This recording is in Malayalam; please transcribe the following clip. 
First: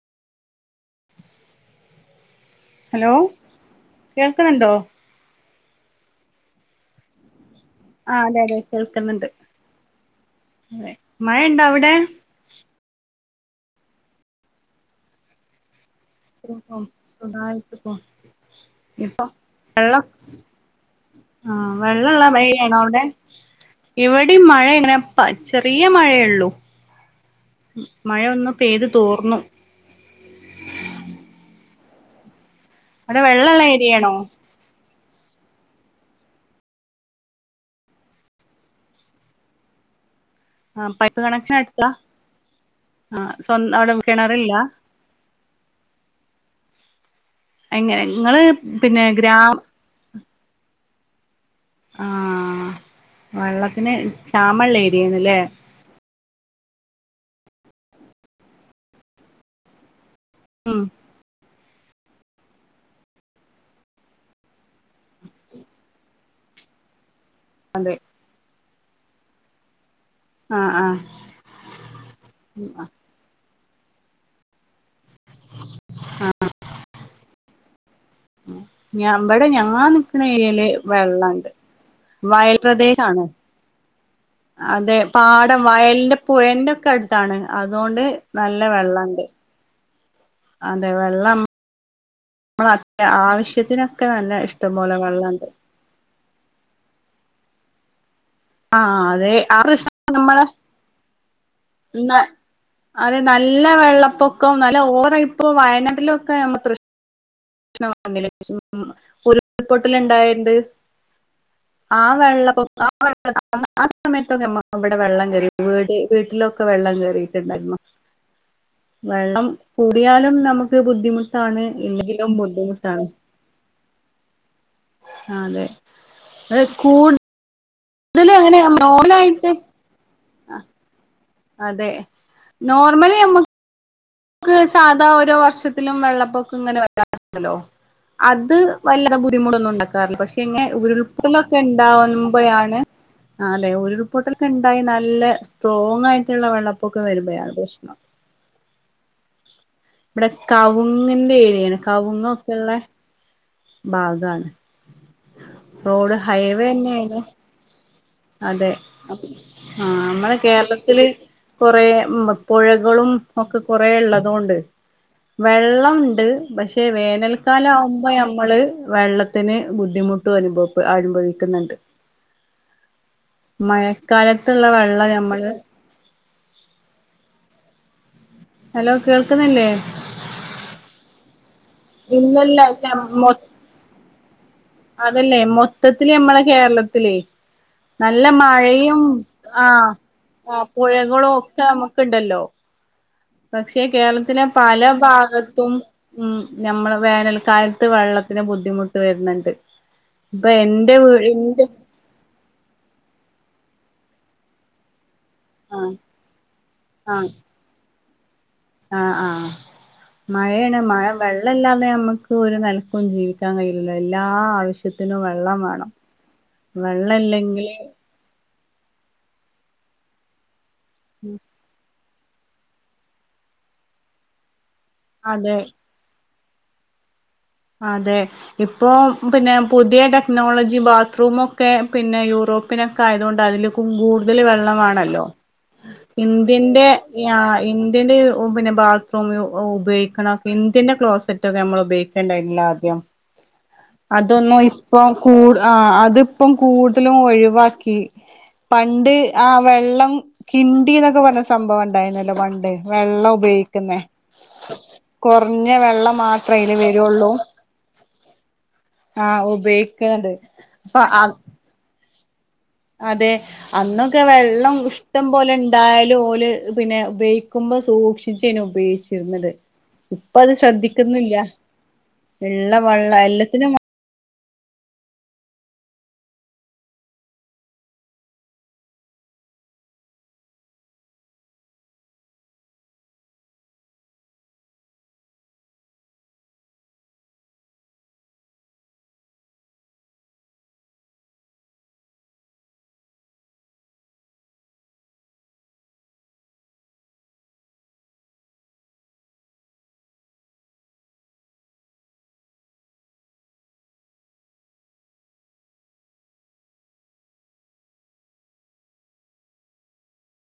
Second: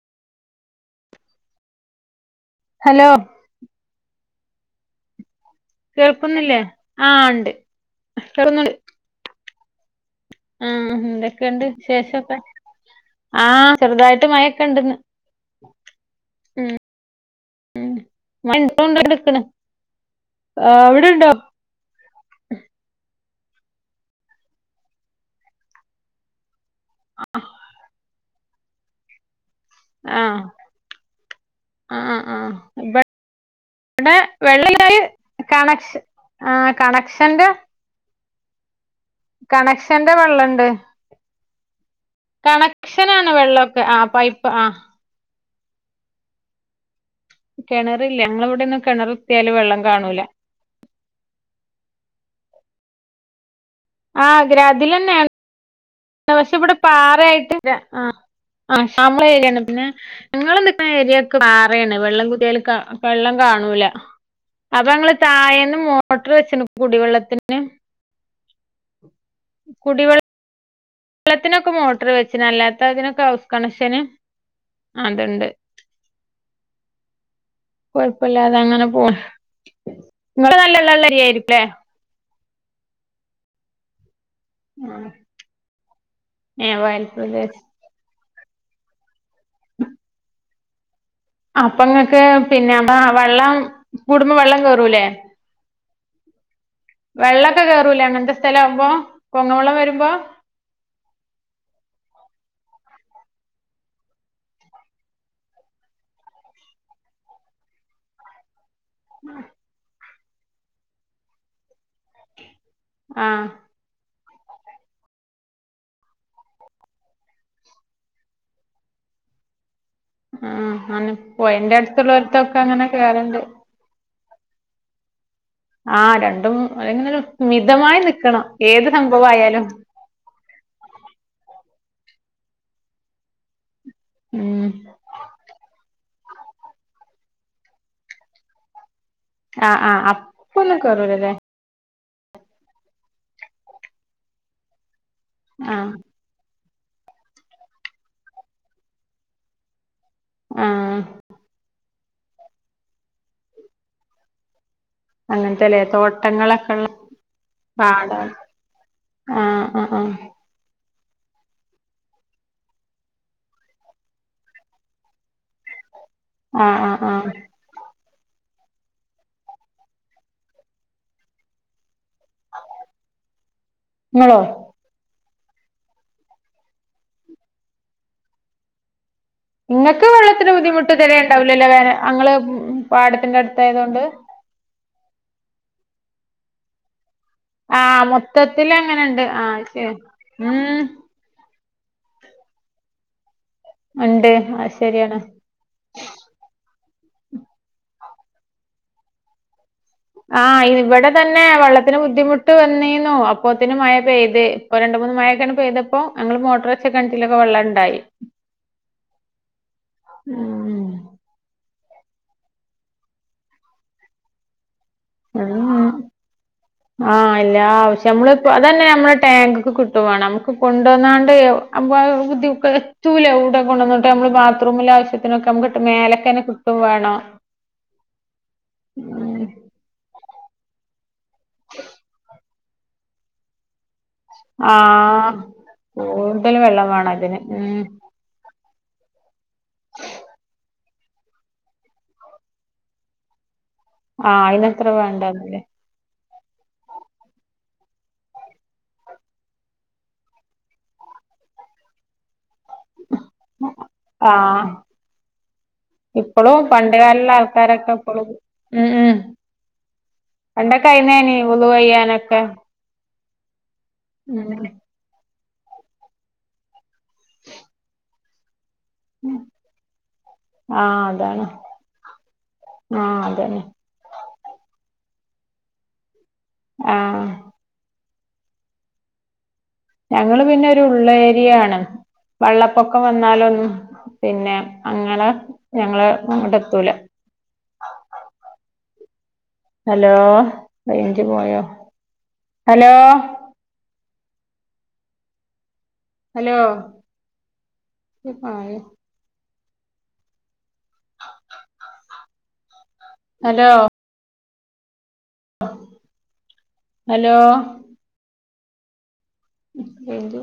ഹലോ കേൾക്കുന്നണ്ടോ? കേൾക്കുന്നില്ലേ ആ ഉണ്ട് ആ അതെ അതെ കേൾക്കുന്നുണ്ട്. ആഹ അതെ മഴയുണ്ടോ എന്തൊക്കെണ്ട് വി അവിടെ ശേഷംക്കെ ആഹ ചെറുതായിട്ട് മഴൊക്കെ ഇണ്ടന്ന്. ശക്ക സുഗായിട്ട് പൊന്നു ഇപ്പ എള്ളോ ആ എവിടെണ്ടോ. വെള്ളള്ള ഏരിയാണോ അവിടെ ഇവിടെ മഴ എങ്ങനെപ്പ ചെറിയ മഴയള്ളൂ. ആ മഴയ ഒന്ന പെയ്ത് തോർന്നു. ആഹ ആഹ ആഹ അടെ വെള്ളള്ള എരിയാണോ? വെള്ളിയായി കണക്ഷൻ ആ കണക്ഷന്റെ കണക്ഷന്റെ വെള്ളണ്ട് ആ പൈപ്പ് കണക്ഷൻ എടുത്ത ആ കണക്ഷനാണ് സ്വ വെള്ളക്കെ അവിടെ ആ പൈപ്പ് കിണറില്ല ആ എങ്ങനെ കിണറില്ലല്ല നിങ്ങള് ഞങ്ങള ഇവിടെന്നും പിന്നെ ഗ്രാ കിണർത്തിയാലല് വെള്ളം കാണൂല ആ വെള്ളത്തിന് ക്ഷമള്ള ഏരിയന്നലെ. ശ ഇവിടെ പാറ ആയിട്ട് ആ ആ ശാമ്ളം രിയാണ് പിന്നെ ഉം ഞങ്ങല്നിക്കണ ഏരിയൊക്കെ പാ റണ് വെള്ളം കുതിയാല് വെള്ളം കാണൂല. അപ്പൊ ങ്ങള് താഴേന്ന് മോട്ടർ വെച്ചന് കുടിവെള്ളത്തിന് അതെ കുടിവെള ആഹ ആഹ വെള്ളത്തിനൊക്കെ മോട്ടർ വെച്ചന് അല്ലാത്തതിനൊക്കെ ഹൗസ് കണക്ഷന് അതണ്ട് ആഹ കൊഴപ്പല്ലാതെ അങ്ങനെ പോണ് ഞബടെ ഞങ്ങാ നിക്കണ ഇങ്ങള് ഏരില് നല്ല വെള്ളള്ള വെള്ളണ്ട് ഏരിയായിരിക്കുംല്ലേ വയൽ പ്രദേശ ആണോ അതെ പാടം വയലിന്റെ പുഴന്റെ ഏഹ് ഒക്കെ വയൽ അടുത്താണ്. പ്രദേശം അതുകൊണ്ട് നല്ല വെള്ളണ്ട്. അതെ വെള്ളം. അപ്പൊ ഇങ്ങക്ക് നമ്മള പിന്നെ അപ്പ വെള്ളം ആവശ്യത്തിനൊക്കെ കൂടുമ്പോ തന്നെ വെള്ളം ഇഷ്ടം പോലെ കേറൂലേ വെള്ളണ്ട്. വെള്ളക്കെ കേയറൂല അങ്ങനത്തെ സ്ഥലം ആവുമ്പോ ആഹ് അതെ ആ കൊങ്ങവളം വരുമ്പോ. പ്രശ്നം നമ്മള് അതെ നല്ല വെള്ളപ്പൊക്കെ നല്ല ഓറ ഇപ്പോ വയനാട്ടിലൊക്കെ നമ്മ ഉരുൾ പൊട്ടല് ഇണ്ടായോണ്ട് ആഹ് വെള്ളപ്പോക്ക [unintelligible] ആഹ് സമയത്തൊക്കെ ഞമ്മ ഇവിടെ വെള്ളം കെറി വീട് വീട്ടിലൊക്കെ വെള്ളം കയറിയിട്ടുണ്ടായിര്ന്നു വെള്ളം കൂടിയാലും ആഹ് നമ്മുക്ക് അങ്ങനെ ബുദ്ധിമുട്ടാണ് പൊഴന്റെ ഇല്ലെങ്കിലും അടുത്തുള്ളോര്ത്തൊക്കെ അങ്ങനെ ബുദ്ധിമുട്ടാണ് കേറണ്ട് അലെ ആഹ് രണ്ടും അല്ലെങ്കിലും മിതമായി നിൽക്കണം ഏത് സംഭവ ആയാലും ആഹ് അതെ നോർമലി നമ്മു ക്ക് ഉം സാധാ ഓരോ വർഷത്തിലും വെള്ളപ്പൊക്ക ഇങ്ങനെ വരാറുണ്ടല്ലോ അത് വല്ലാതെ ബുദ്ധിമുട്ടൊന്നും ആഹ് ആഹ് ഉണ്ടാക്കാറില്ല പക്ഷെ ഇങ്ങനെ അപ്പൊന്നും ഉരുൾ കേറൂലല്ലേ ക്കെ ഉണ്ടകുമ്പോയാണ് ആഹ് അതെ ഉരുൾപൊട്ടലൊക്കെ ഇണ്ടായി നല്ല ആഹ് സ്ട്രോങ്ങ് ആയി ട്ടുള്ള വെള്ളപ്പൊക്കെ വരുമ്പോഴാണ് പ്രശ്നം ഇവിടെ ആഹ് കവുങ്ങിന്റെ ഏരിയാണ് കവുങ്ങൊക്കെള്ള ഭാഗാണ് അങ്ങനത്തെല്ലേ റോഡ് ഹൈവേ തോട്ടങ്ങളൊക്കെള്ള തന്നെയാണ് പാടാണ് അതെ ആഹ് നമ്മൾ കേരളത്തിൽ കൊറേ പുഴകളും ഒക്കെ കൊറേ ഉള്ളതുകൊണ്ട് വെള്ളം ഉണ്ട് ആഹ് പക്ഷെ ആഹ് ആഹ് വേനൽ മഴകാലാവുമ്പോ നമ്മൾ വെള്ളത്തിന് ബുദ്ധിമുട്ടും അനുഭവ അനുഭവിക്കുന്നുണ്ട് ഇങ്ങളോ? മഴക്കാലത്തുള്ള വെള്ളം നമ്മൾ ഹലോ കേൾക്കുന്നില്ലേ നിങ്ങൾക്ക് വെള്ളത്തിന് ബുദ്ധിമുട്ട് ഇതെരെ ണ്ടാവുല്ലല്ലോ വേന അങ്ങള് ഇല്ലല്ല ഉം ഇല്ല മൊ പാടത്തിന്റെ അടുത്തയതുകൊണ്ട് അതല്ലേ മൊത്തത്തിൽ നമ്മളെ കേരളത്തിൽ ആഹ് നല്ല മഴയും മൊത്തത്തിലങ്ങനെണ്ട് ആഹ് ശരി ഉം ആഹ് പുഴകളും ഒ നമുക്കുണ്ടല്ലോ പക്ഷെ ഇണ്ട് കേരളത്തിലെ അത് പല ശരിയാണ്. ഭാഗ ത്തും ഉം ഞമ്മൾ വേനൽക്കാലത്ത് വെള്ളത്തിന് ബുദ്ധിമുട്ട് വരുന്നുണ്ട് ഇപ്പൊ ആഹ് എന്റെ ഇവിടെ വീ ഇതന്നെ എന്റെ വെള്ള ത്തിന് ബുദ്ധിമുട്ട് വന്നീനൂ അപ്പോത്തിന് മഴ പെയ്ത് ഇപ്പോ രണ്ട്‌ മൂന്ന് മഴ ഒകെ ഇങ്ങെനെ ആഹ് പെയ്തപ്പോ ഞങ്ങൾ മോട്ടർ വെച്ച ആഹ് കെണട്ടിലൊക്കെ വെള്ളണ്ടായി ആഹ് ആഹ് മഴാണ് ഉം മഴ വെള്ളല്ലാതെ നമ്മുക്ക് ഒരു നെൽക്കും ജീവിക്കാൻ കഴിയില്ല എല്ലാ ആവശ്യ ത്തിനും വെള്ളം ഉം വേണം വെള്ളം ഇല്ലെങ്കിൽ നമ്മൾ പ്പോ അതന്നെ നമ്മളെ ടാങ്ക്ക്ക് കിട്ടും വാണം നമ്മുക്ക് കൊണ്ടോന്നാണ്ട് ബുദ്ധി എത്തൂല എവ്ടെ കൊണ്ടോന്നിട്ട് നമ്മൾ ബാത്റൂമില ആവശ്യത്തിനൊക്കെ അതെ നമുക്ക് മേലക്കന്നെ കിട്ടും വേണം അതെ ഇപ്പോ ഉം പിന്നെ പുതിയ ടെക്നോളജി ബാത്റൂമൊക്കെ പിന്നെ യൂറോ പിനോക്കെ ആയതുകൊണ്ട് അതിലുക്കും കൂ ടുതൽ വെള്ളമാണല്ലോ ആഹ് കൂടുതൽ ഇന്ത്യന്റെ വെള്ളം വേണം അതിന്. ഉം ഇന്ത്യന്റെ അപ്പോ പിന്നെ ബാത്റൂം ഉപയോഗിക്കണം ഇന്ത്യൻ്റെ ക്ലോസ്സെറ്റൊക്കെ നമ്മൾ ഉപയോഗി ക്ക്‌ണ്ടായിര്ന്നില്ലേ ആദ്യം ആഹ് അതൊന്നും അയിനത്ര ഇപ്പം കൂ വേണ്ടന്നില്ലേ. അത് ഇപ്പം കൂടുതലും ഒഴിവാക്കി പണ്ട് ആഹ് വെള്ളം കിണ്ടി ന്നൊക്കെ പറഞ്ഞ സംഭവം ഉണ്ടായിരുന്നല്ലോ പണ്ട് വെള്ളം ഉപയോഗിക്കുന്നെ ആഹ് കൊർഞ്ഞേ വെള്ളം മാത്രം അയിൽ ഇരട്ട ക്കുളം ആഹ് ഉപയോഗിക്ക്‌ന്ന്ണ്ട് പണ്ടൊക്കെ പ്പൊ അ അയിന്നേനി വുളു ചെയ്യാനൊക്കെ അതെ അന്നൊക്കെ ഉം വെള്ളം ഇഷ്ടം പോലെ ണ്ടായാലും ഓൽ പിന്നെ ഉപയോഗിക്കുമ്പോ സൂക്ഷിച്ചെനും ഉപയോഗി ചിരുന്നത് ഇപ്പ അത് ആഹ് ശ്രദ്ധിക്ക്‌ന്നില്ല അതാണ് ള്ള വെള്ള ആഹ് അതന്നെ എല്ലത്തിനും ആഹ് ഞങ്ങൾ പിന്നൊരു ഉള്ളേരിയാണ് വള്ളപ്പൊക്കം വന്നാലൊന്നും പിന്നെ അങ്ങളെ ഞങ്ങളെ അങ്ങട്ട് എത്തൂല അലോ റയ്ഞ്ച് പോയോ ഹലോ ഹലോ ഹലോ ഹലോ [unintelligible]